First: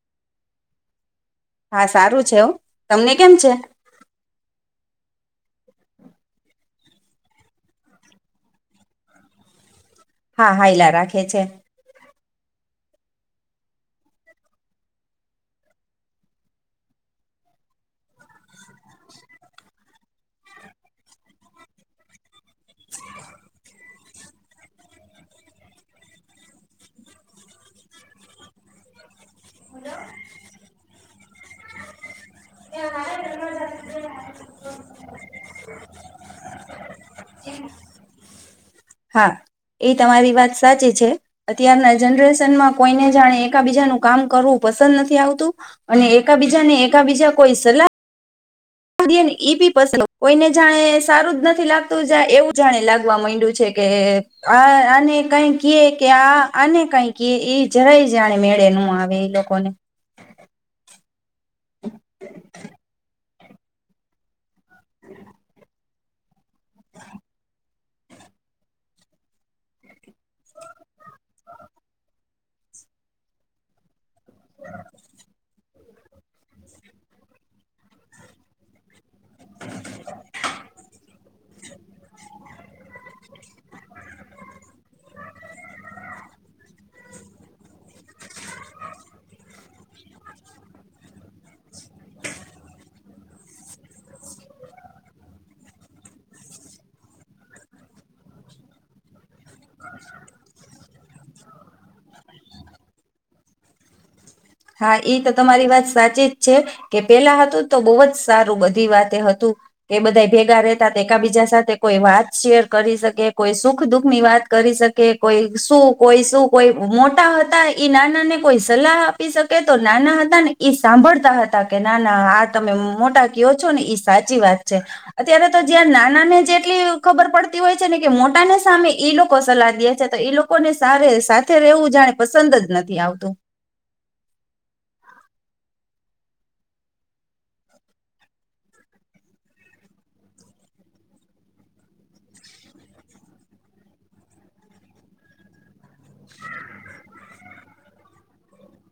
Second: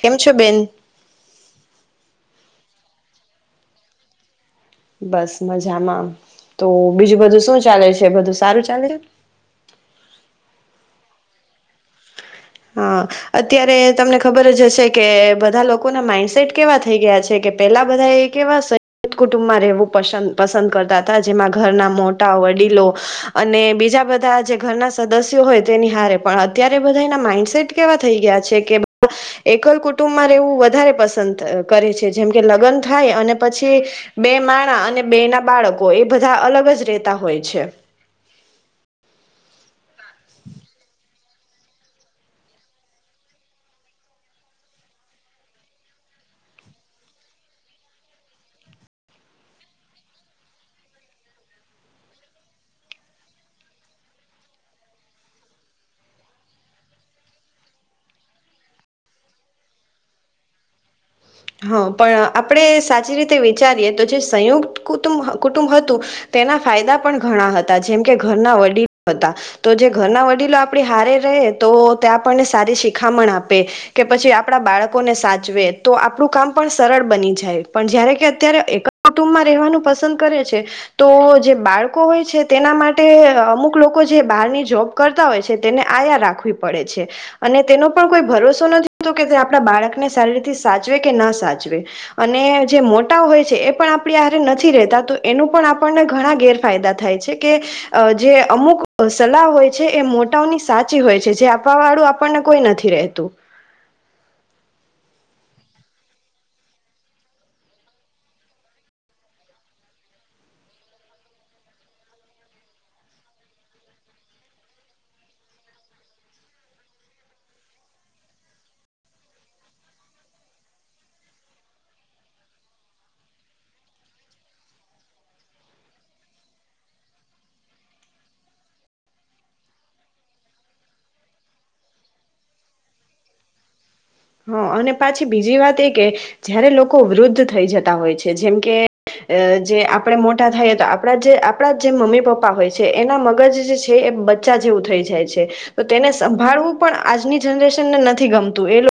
કેમ છે બેન. હા સારું છે એવ તમને કેમ છે? બસ મજામાં તો બીજું બધું શું ચાલે છે બધું સારું ચાલે છે. હા હાઈલા રાખે છે. હા અત્યારે તમને ખબર જ હશે કે બધા લોકોના માઈન્ડસેટ કેવા થઈ ગયા છે કે પેલા બધા એ કેવા સદ કુટુંબમાં રહેવું પસ પસંદ કરતા હતા જેમાં ઘરના મોટા વડીલો અને બીજા બધા જે ઘરના સદસ્યો હોય તેની હારે પણ અત્યારે બધાના માઇડ સીટ કેવા થઈ ગયા છે કે એકલ કુટુંબમાં રહેવું વધારે પસંદ કરે છે જેમ કે લગ્ન થાય અને પછી બે માણા અને બે ના બાળકો એ બધા અલગ જ રેતા હોય છે. હા એ તમારી વાત સાચી છે અત્યારના જનરેશનમાં કોઈને જાણે એકા બીજાનું કામ કરવું પસંદ નથી આવતું અને એકા બીજાને એકા બીજા કોઈ સલાહ એ બી પસંદ કોઈને જાણે સારું જ નથી લાગતું જ એવું જાણે લાગવા માંડ્યું છે કે આ આને કઈ ક કે આ આને કઈ ક એ જરાય જાણે મેળે ન આવે એ લોકોને હા પણ આપણે સાચી રીત તે વિચારીએ તો જે સંયુક્ત કુું કુટુંબ હતું તેના ફાયદા પણ ઘણા હતા જેમ કે ઘરના વડીલો હતા તો જે ઘરના વડીલો આપડી હારે રહે તો તે આપણને સારી શિખામણ આપે કે પછી આપણા બાળકોને સાચવે તો આપ આપણું કામ પણ સરળ બની જાય પણ જ્યારે કે અત્યારે એક જ કુટુંબમાં રહેવાનું પસંદ કરે છે તો જે બાળકો હોય છે તેના માટે અમુક લોકો જે બહારની જોબ કરતા હોય છે તેને આયા રાખવી પડે છે અને તેનો પણ કોઈ ભરોસો નથીતો કે આપણા બાળકને સારી રીતે સાચ જુવે કે ના સાચવે અને જે મોટા હોય છે એ પણ આપ નથી રહેતા તો એનું પણ આપણને ઘણા ગેરફાયદા થાય છે કે જે અમુક સલાહ હોય છે એ મોટાઓની સાથ સાચી હોય છે જે આપવા વાળું આપણને કોઈ નથી રતું હા એ તો તમારી વાત સાચી જ છે કે પેલા હતું તો બહુ જ સારું બધી વાત હતું કે બધા ભેગા રહેતા તો એક બીજા સાથે કોઈ વાત શેર કરી શકે કોઈ સુખ દુખ ની વાત કરી શકે કોઈ શું કોઈ શું કોઈ મોટા હતા ઈ નાના ને કોઈ સલાહ આપી શકે તો નાના હતા ને એ સાંભળતા હતા કે નાના આ તમે મોટા કયો છો ને સાચી વાત છે અત્યારે તો જ્યાં નાના ને જ એટલી ખબર પડતી હોય છે ને કે મોટા ને સામે લોકો સલાહ દે છે તો એ લોકોને સ સાથે રહેવું જાણે પસંદ જ નથી આવતું હા અને પાછી બીજી વાત એ કે જયારે લોકો વૃદ્ધ થઈ જતા હોય છે જેમ કે જે આપણે મોટા થઈએ તો આપણા જે આપણા જે મમ્મી પપ્પા હોય છે એના મગજ જે છે એ બચ્ચા જેવું થઈ જાય છે તો તેને સંભાળવું પણ આજની જનરેશન ને નથી ગમતું એ લોકો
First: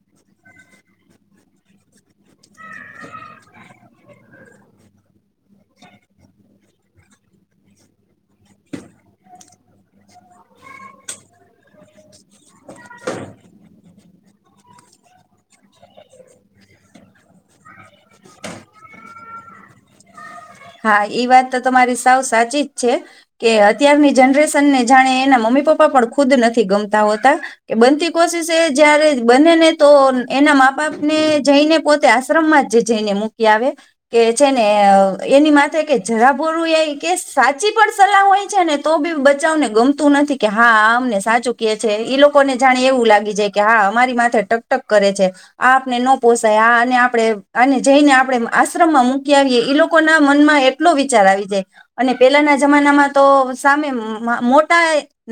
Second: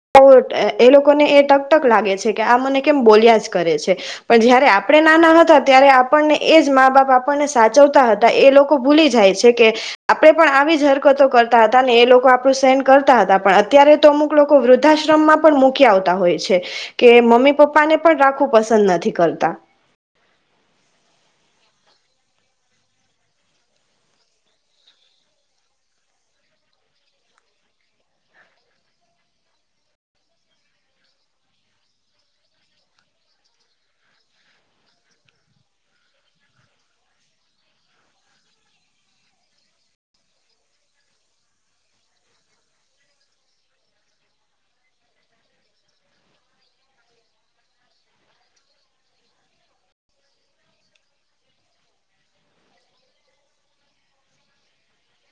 એ લોકોને એ ટકટક લાગે છે કે આ મને કેમ બોલ્યા જ કરે છે, પણ જયારે આપણે નાના હતા ત્યારે આપણને એ જ મા બાપ આપણને સાચવતા હતા એ લોકો ભૂલી જાય છે કે, આપણે પણ આવી જ હરકતો કરતા હતા ને એ લોકો આપણું સહેન કરતા હતા પણ અત્યારે તો અમુક લોકો વૃદ્ધ ાશ્રમમાં પણ મૂકી આવતા હોય છે, કે મમ્મી પપ્પાને પણ રાખવું પસંદ નથી કરતા. હા ઈ વાત તો તમારી સાવ સાચી જ છે, કે અત્યારની જનરેશનને જાણે એના મમ્મી પપ્પા પણ ખુદ નથી ગમતા હોતા, કે બનતી કોશિસે જયારે બને ને તો એના મા બાપને જઈને પોતે આશ્રમમાં જ જઈને મૂકી આવે, કે છે ને એની માથે જરાબોરું એ કે સાચી પણ સલાહ હોય છે ને તો બી બચાવને ગમતું નથી કે હા આ અમને સાચું કહે છે ઈ લોકોને જાણે એવું લાગી જાય કે હા અમારી માથે ટકટક કરે છે, આ આપને ન પોસાય આ અને આપણે અને જઈને આપણે આશ્રમમાં મૂકી આવીએ લોકો લોકો ના મનમાં એટલો વિચાર આવી જાય અને પેલાના જમાનામાં તો સામે મોટા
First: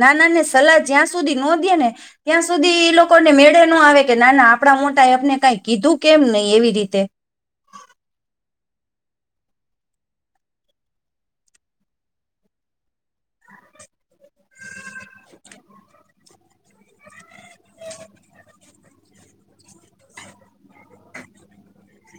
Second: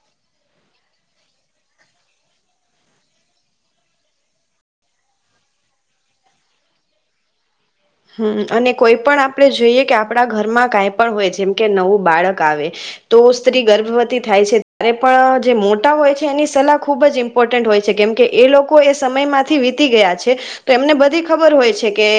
નાના ની સલાહ જ્યાં સુધી નોંધીએ ને ત્યાં સુધી એ લોકોને મેળે ન આવે કે નાના આપણા મોટા એ આપને કઈ કીધું કેમ નહી એવી રીતે હમ અને કોઈ પણ આપણે જોઈએ કે આપણા ઘરમાં કાઈ પણ હોય જેમ કે નવું બાળક આવે, તો સ્ત્રી ગર્ભવતી થાય છે ત્યારે પણ જે મોટા હોય છે એની સલાહ ખૂબ જ ઇમ્પોર્ટન્ટ હોય છે કેમકે એ લોકો એ સમયમાંથી વીતી ગયા છે, તો એમને બધી ખબર હોય છે કે.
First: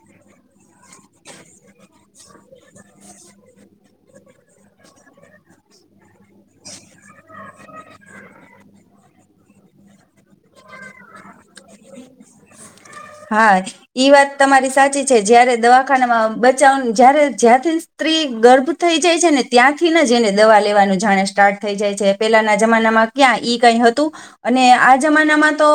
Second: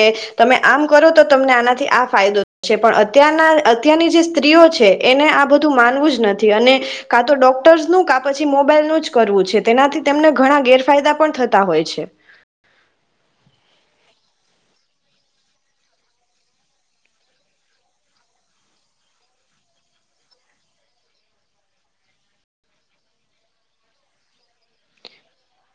તમે આમ કરો તો તમને આનાથી આ ફાયદો છે પણ અત્યારના અત્યારની જે સ્ત્રીઓ છે એને આ બધું માનવું જ નથી અને, કા તો ડોક્ટર્સનું કા પછી મોબાઈલનું જ કરવું છે તેનાથી તેમને ઘણા ગેરફાયદા પણ થતા હોય છે. હા ઈ વાત તમારી સાચી છે જયારે દવાખાનામાં બચાવ જય્યારે જ્યાંથી સ્ત્રી ગર્ભ થઈ જાય છે ને ત્યાંથી જ એને દવા લેવાનું જાણે સ્ટાર્ટ થઈ જાય છે પેલાના જમાનામાં ક્યાં ઈ કઈ હતું, અને આ જમાનામાં તો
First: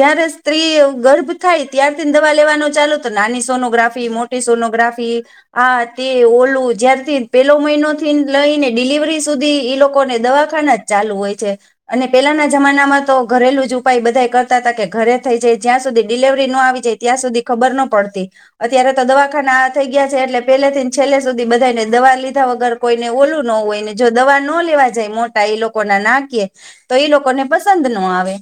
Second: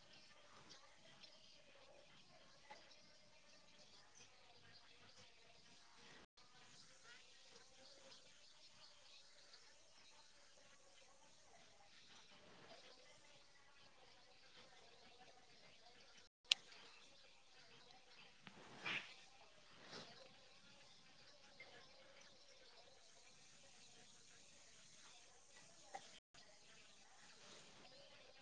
જય્યારે સ્ત્રી ગર્ભ થાય ત્યારથી દવા લેવાનું ચાલુ તો નાની સોનોગ્રાફી મોટી સોનોગ્રાફી, આ તે ઓલું જ્યારથી પેલો મહિનો થી લઈ ને ડિલિવરી સુધી ઈ લોકોને દવાખાના જ ચાલુ હોય છે, અને પેલાના જમાનામાં તો ઘરેલું જ ઉપાય બધા કરતા હતા કે ઘરે થઈ જાય જ્યાં સુધી ડિલવરી ન આવી જાય ત્યાં સુધી ખબર ન પડતી, અત્યારે તો દવાખાના થઈ ગયા છે એટલે પહેલેથી છેલ્લે સુધી બધાને દવા લીધા વગર કોઈને ઓલું ન હોય ને જો દવા ન લેવા જાય મોટા એ લોકો ના નાકી, તો ઈ લોકોને પસંદ ન આવે.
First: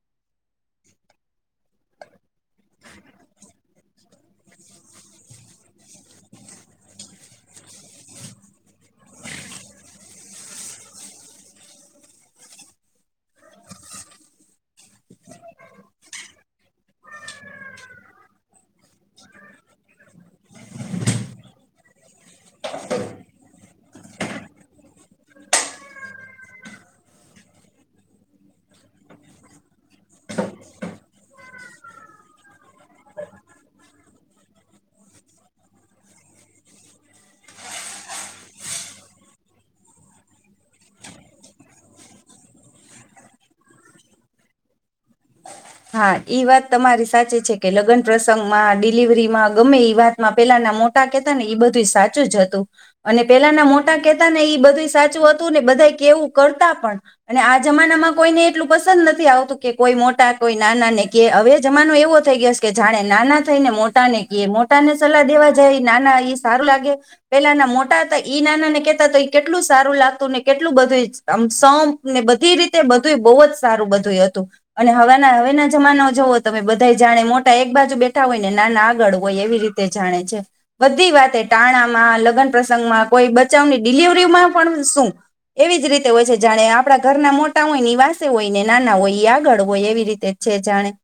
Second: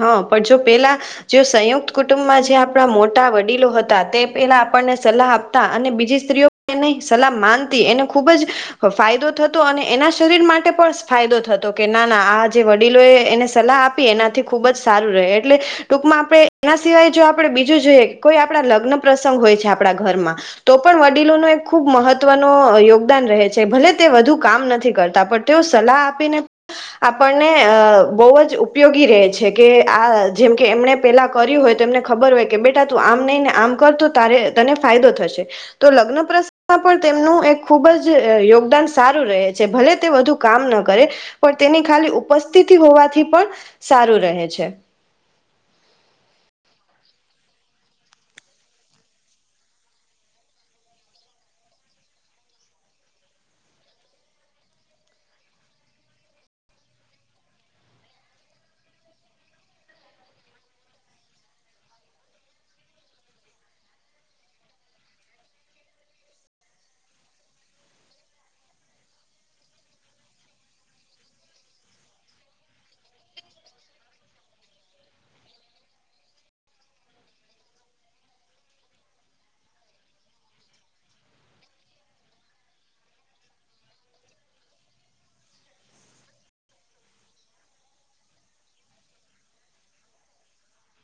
હા પણ જો પેલા, જે સંયુક્ત કુટુંબમાં જે આપણા મોટા વડીલો હતા. તે પેલા આપણને સલાહ આપતા અને બીજી સ્ત્રીઓ એની સલાહ માનતી એને ખૂબ જ, ફાયદો થતો અને એના શરીર માટે પણ ફાયદો થતો કે ના ના આ જે વડીલો એ એને સલાહ આપી એના ખૂબ જ સારું રહે એટલે, ટૂંકમાં આપણે એના સિવાય જો આપણે બીજું જોઈએ કોઈ આપણા લગ્ન પ્રસંગ હોય છે આપણા ઘરમાં, તો પણ વડીલો ન એક ખૂબ મહત્વનો યોગદાન રહે છે ભલે તે વધુ કામ નથી કરતા પણ તેઓ સલાહ આપીને, આપણને અ બહુ જ ઉપયોગી રહે છે. કે આ જેમ કે એમણે પેલા કર્યું હોય તો એમને ખબર હોય કે બેટા તું આમ નહી ને આમ કર તો ત તને ફાયદો થશે, તો લગ્ન પ્રસમાં પણ તેમનું એક ખુબ જ યોગદાન સારું રહે છે ભલે તે વધુ કામ ન કરે, પણ તેની ખાલી ઉપસ્થિતિ હોવાથી પણ સારું રહે છે. હા ઈ વાત તમારી સાચી છે કે લગ્ન પ્રસંગમાં ડિલિવરીમાં ગમે એ વાતમાં પેલાના મોટા કેતા ને બધું સાચું જ હતું, અને પેલાના મોટા કેતા ને ઈ બધું સાચું હતું ને બધા કેવું કરતા પણ, અને આ જમાનામાં કોઈને એટલું પસંદ નથી આવતું કે કોઈ મોટા કોઈ નાના ને ક હવે જમાનો એવો થઈ ગયો કે જાણે નાના થઈ ને મોટા ને કહે મોટા ને સલાહ દેવા જાય નાના ઈ સારું લાગે, પેલાના મોટા હતા ઈ નાના ને કેતા તો એ કેટલું સારું લાગતું ને કેટલું બધું સૌ ને બધી રીતે બધું બહુ જ સારું બધું હતું, અને હવા હવે ના જમાના જવો તમે બધા જાણે મોટા એક બાજુ બેઠા હોય ને નાના આગળ હોય એવી રીતે જાણે છે, બધી વાતે ટાણામાં લગ્ન પ્રસંગ માં કોઈ બચાવની ડિલિવરીમાં પણ શું, એવી જ રીતે હોય છે જાણે આપણા ઘરના મોટા હોય વાસે હોય ને નાના હોય એ આગળ હોય એવી રીતે. તે છે જાણે.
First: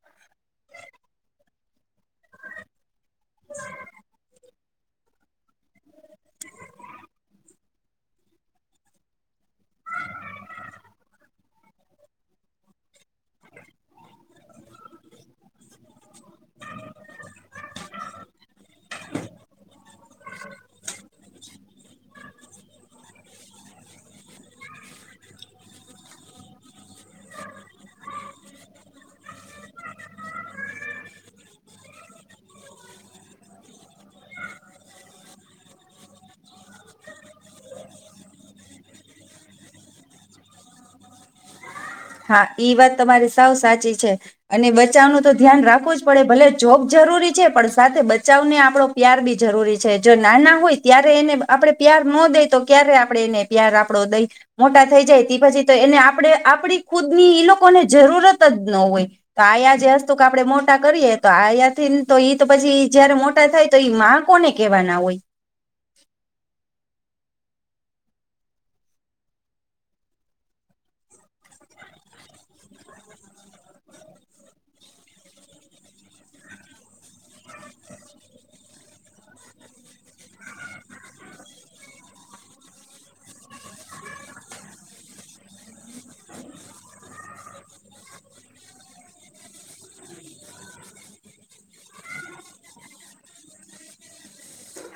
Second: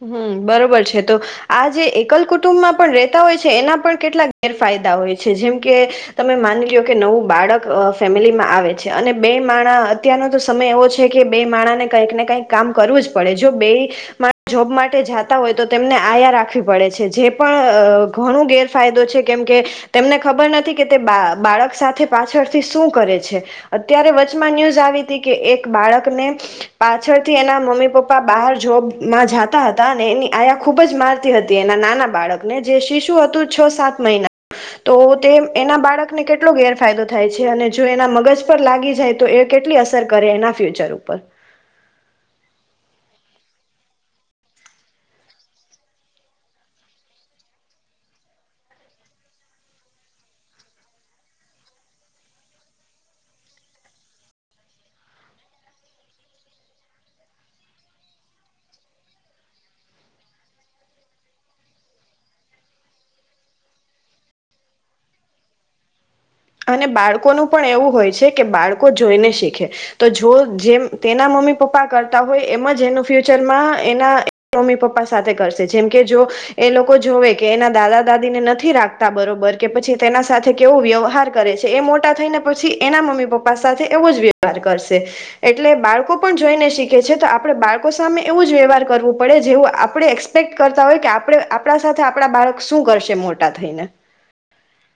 હમ બરોબર છે તો. આ જે એકલ કુટુંબ માં પણ ર હોય છે એના પણ કેટલાક ગેરફાયદા હોય છે જેમ કે તમે માની લો કે નવું બાળક ફેમિલીમાં આવે છે અને બે માણા અત્યારનો તો સમય એવો છે કે બે માણા ને કંઈક ને કઈક કામ કરવું જ પડે જો બે મા જોબ માટે જાતા હોય તો તેમને આયા રાખવી પડે છે જે પણ ઘણો ગેરફાયદો છે કેમકે તેમને ખબર નથી કે તે બા બાળક સાથે પાછળથી શું કરે છે અત્યારે વચમાં ન્યૂઝ આવી હતી કે એક બાળકને પાછળથી એના મમ્મી પપ્પા બહાર જોબ માં જાતા હતા અને એની આયા ખૂબ જ મારતી હતી એના નાના બાળકને જે શિશુ હતું છ સાત મહિના તો એના બાળકને કેટલો ગેરફાયદો થાય છે અને જો એના મગજ પર લાગી જાય તો એ કેટલી અસર કરે એના ફ્યુચર ઉપર હા ઈ વાત તમારી સાવ સાચી છે અને બચાવનું તો ધ્યાન રાખવું જ પડે ભલે જોબ જરૂરી છે પણ સાથે બચાવને આપણો પ્યાર બી જરૂરી છે જો નાના હોય ત્યારે એને આપણે પ્યાર ન દઈ તો ક્યારે આપણે એને પ્યાર આપણો દઈ મોટા થઈ જાય તે પછી તો એને આપણે આપડી ખુદ ની ઈ લોકોને જરૂરત જ ન હોય તો આયા જે હસ્તુ આપડણે મોટા કરીએ તો આયાથીને તો ઈ તો પછી જયારે મોટા થાય તો ઈ માં કોને કહેવાના હોય અને બાળકોનું પણ એવું હોય છે કે બાળકો જોઈને શીખે તો જો જેમ તેના મમ્મી પપ્પા કરતા હોય એમ જ એનું ફ્યુચરમાં એના મમ્મી પપ્પા સાથે કરશે જેમ કે જો એ લોકો જોવે કે એના દાદા દાદીને નથી રાખતા બરોબર કે પછી તેના સાથે કેવો વ્યવહાર કરે છે એ મોટા થઈ ને પછી એના મમ્મી પપ્પા સાથે એવો જ વ્યવહાર કરશે એટલે બાળકો પણ જોઈને શીખે છે તો આપણે બાળકો સામે એવું જ વ્યવહાર કરવું પડે જેવું આપણે એક્સપેક્ટ કરતા હોય કે આપણે આપણા સાથે આપણા બાળક શું કરશે મોટા થઈને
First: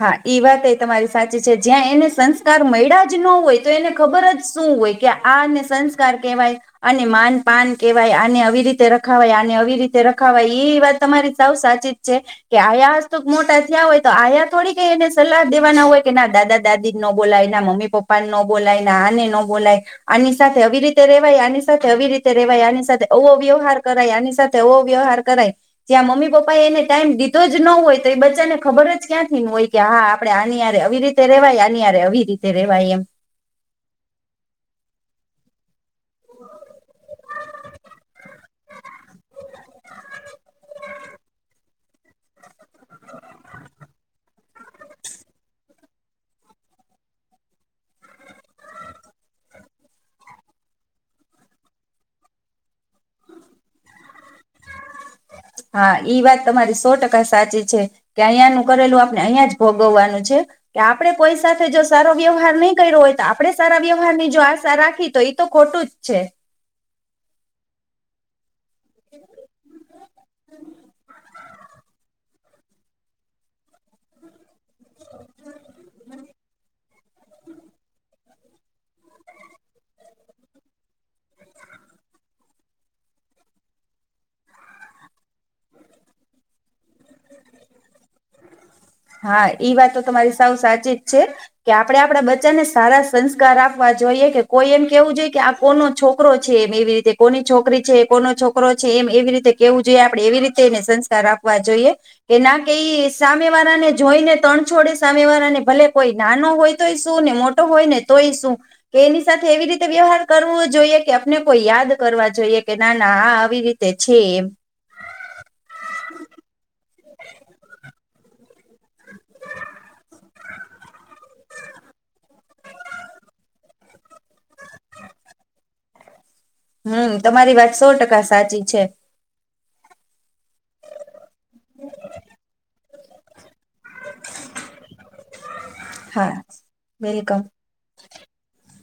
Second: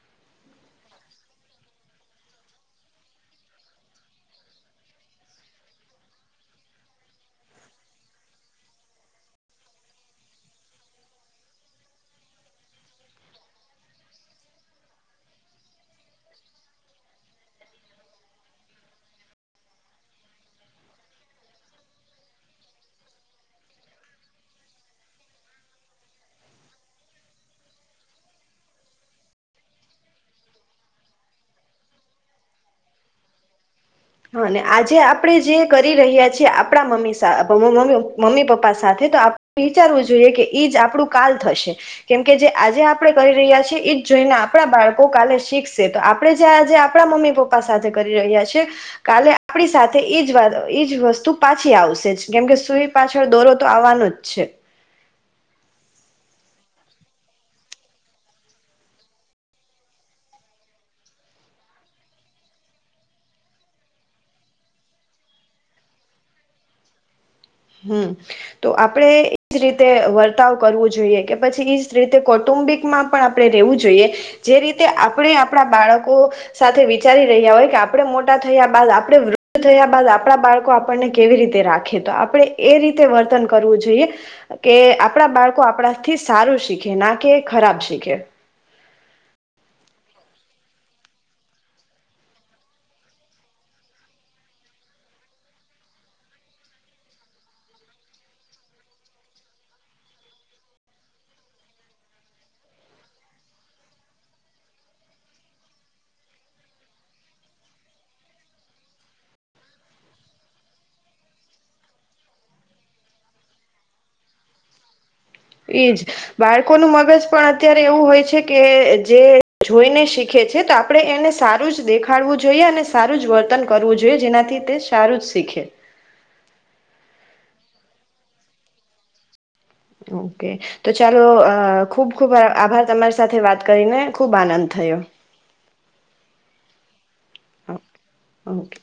હા એ વાત એ તમારી સાચી છે જ્યાં એને સંસ્કાર મળ્યા જ ન હોય તો એને ખબર જ શું હોય કે આને સંસ્કાર કેહેવાય અને માન પાન કહેવાય આને આવી રીતે રખાવાય આને આવી રીતે રખાવાય એ વાત તમારી સાૌ સાચી જ છે કે આયા હસ્તુક મોટા થયા હોય તો આયા થોડી કઈ એને સલાહ દેવાના હોય કે ના દાદા દાદી ન બોલાય ના મમ્મી પપ્પા ન બોલાય ના આને ન બોલાય આની સાથે આવી રીતે રેવાય આની સાથે આવી રીતે રેવાય આની સાથે અવો વ્યવહાર કરાય આની સાથે અવો વ્યવહાર કરાય જ્યાં મમ્મી પપ્પા એને ટાઈમ દીધો જ ન હોય તો એ બચ્ચાનેબર જ ક્યાંથી હોય કે હા આપડે આનીયરે આવી રીતે રેવાય આનીયરે આવી રીતે રેવાય એમ હા ને આજે આપણે જે કરી રહ્યા છીએ આપણા મમ્મી મમ્મી પપ્પા સાથે તો આપ વિચારવું જોઈએ કે એ જ આપણું કાલ થશે કેમકે જે આજે આપણે કરી રહ્યા છીએ એ જ જોઈને આપ આપણા બાળકો કાલે શીખશે તો આપડે જે આજે આપણા મમ્મી પપ્પા સાથે કરી રહ્યા છે કાલે આપણી સાથે ઈજ વા ઈજ વસ્તુ પાછી આવશે જ કેમકે સુઈ પાછળ દોરો તો આવવાનો જ છે હા ઈ વાત તમારી સો ટકા સાચી છે કે અહીંયાનું કરેલું આપણે અહિયાં જ ભોગવવાનું છે કે આપણે કોઈ સાથે જો સારો વ્યવહાર નહી કર્યો હોય તો આપણે સારા વ્યવહાર ની જો આશા રાખીએ તો એ તો ખોટું જ છે હમ તો આપણેે એજ રીતે વર્તાવ કરવો જોઈએ કે પછી ઈજ રીતે કૌટુંબિક માં પણ આપણે રેવું જોઈએ જે રીતે આપણે આપણા બાળકો સાથે વિચારી રહ્યા હોય કે આપણે મોટા થયા બાદ આપણે વૃદ્ધ થયા બાદ આપણા બાળકો આપણને કેવી રીતે રાખે તો આપણે આપણે એ રીતે વર્તન કરવું જોઈએ કે આપણા બાળકો આપણાથી સારું શીખે ના કે ખરાબ શીખે. હા ઈ વાત તો તમારી સાવ સાચી જ છે કે આપડે આપડા બચ્ચાને સારા સંસ્કાર આપવા જોઈએ કે કોઈ એમ કેવું જોઈએ કે આ કોનો છોકરો છે એમ એવી રીતે કોની છોકરી છે કોનો છોકરો છે એમ એવી રીતે કેવું જોઈએ આપડણે એવી રીતે એને સંસ્કાર આપવા જોઈએ કે ના કે એ સામે વાળાને જોઈને તણ છોડે સામે વાળા ને ભલે કોઈ નાનો હોય તોય શું ને મોટો હોય ને તોય શું કે એની સાથે એવી રીતે વ્યવહાર કરવો જોઈએ કે આપને કોઈ યાદ કરવા જોઈએ કે નાના આ આવી રીતે છે એમ એઈ જ બાળકોનું મગજ પણ અત્યારે એવું હોય છે. કે જે જોઈને શી ીે છે તો આપણે એને સારું જ દેખાડવું જોઈએ અને સારું જ વર્તન કરવું જોઈએ જેનાથી તે સારું જ શીખે હમ તમારી વાત સો ટકા સાચી છે. [inaudible] ઓ તો ચાલો ખૂબ ખુબ આભાર તમાર સાથે વાત કરીને ખૂબ આનંદ થયો હા વેલકમ ઓકે.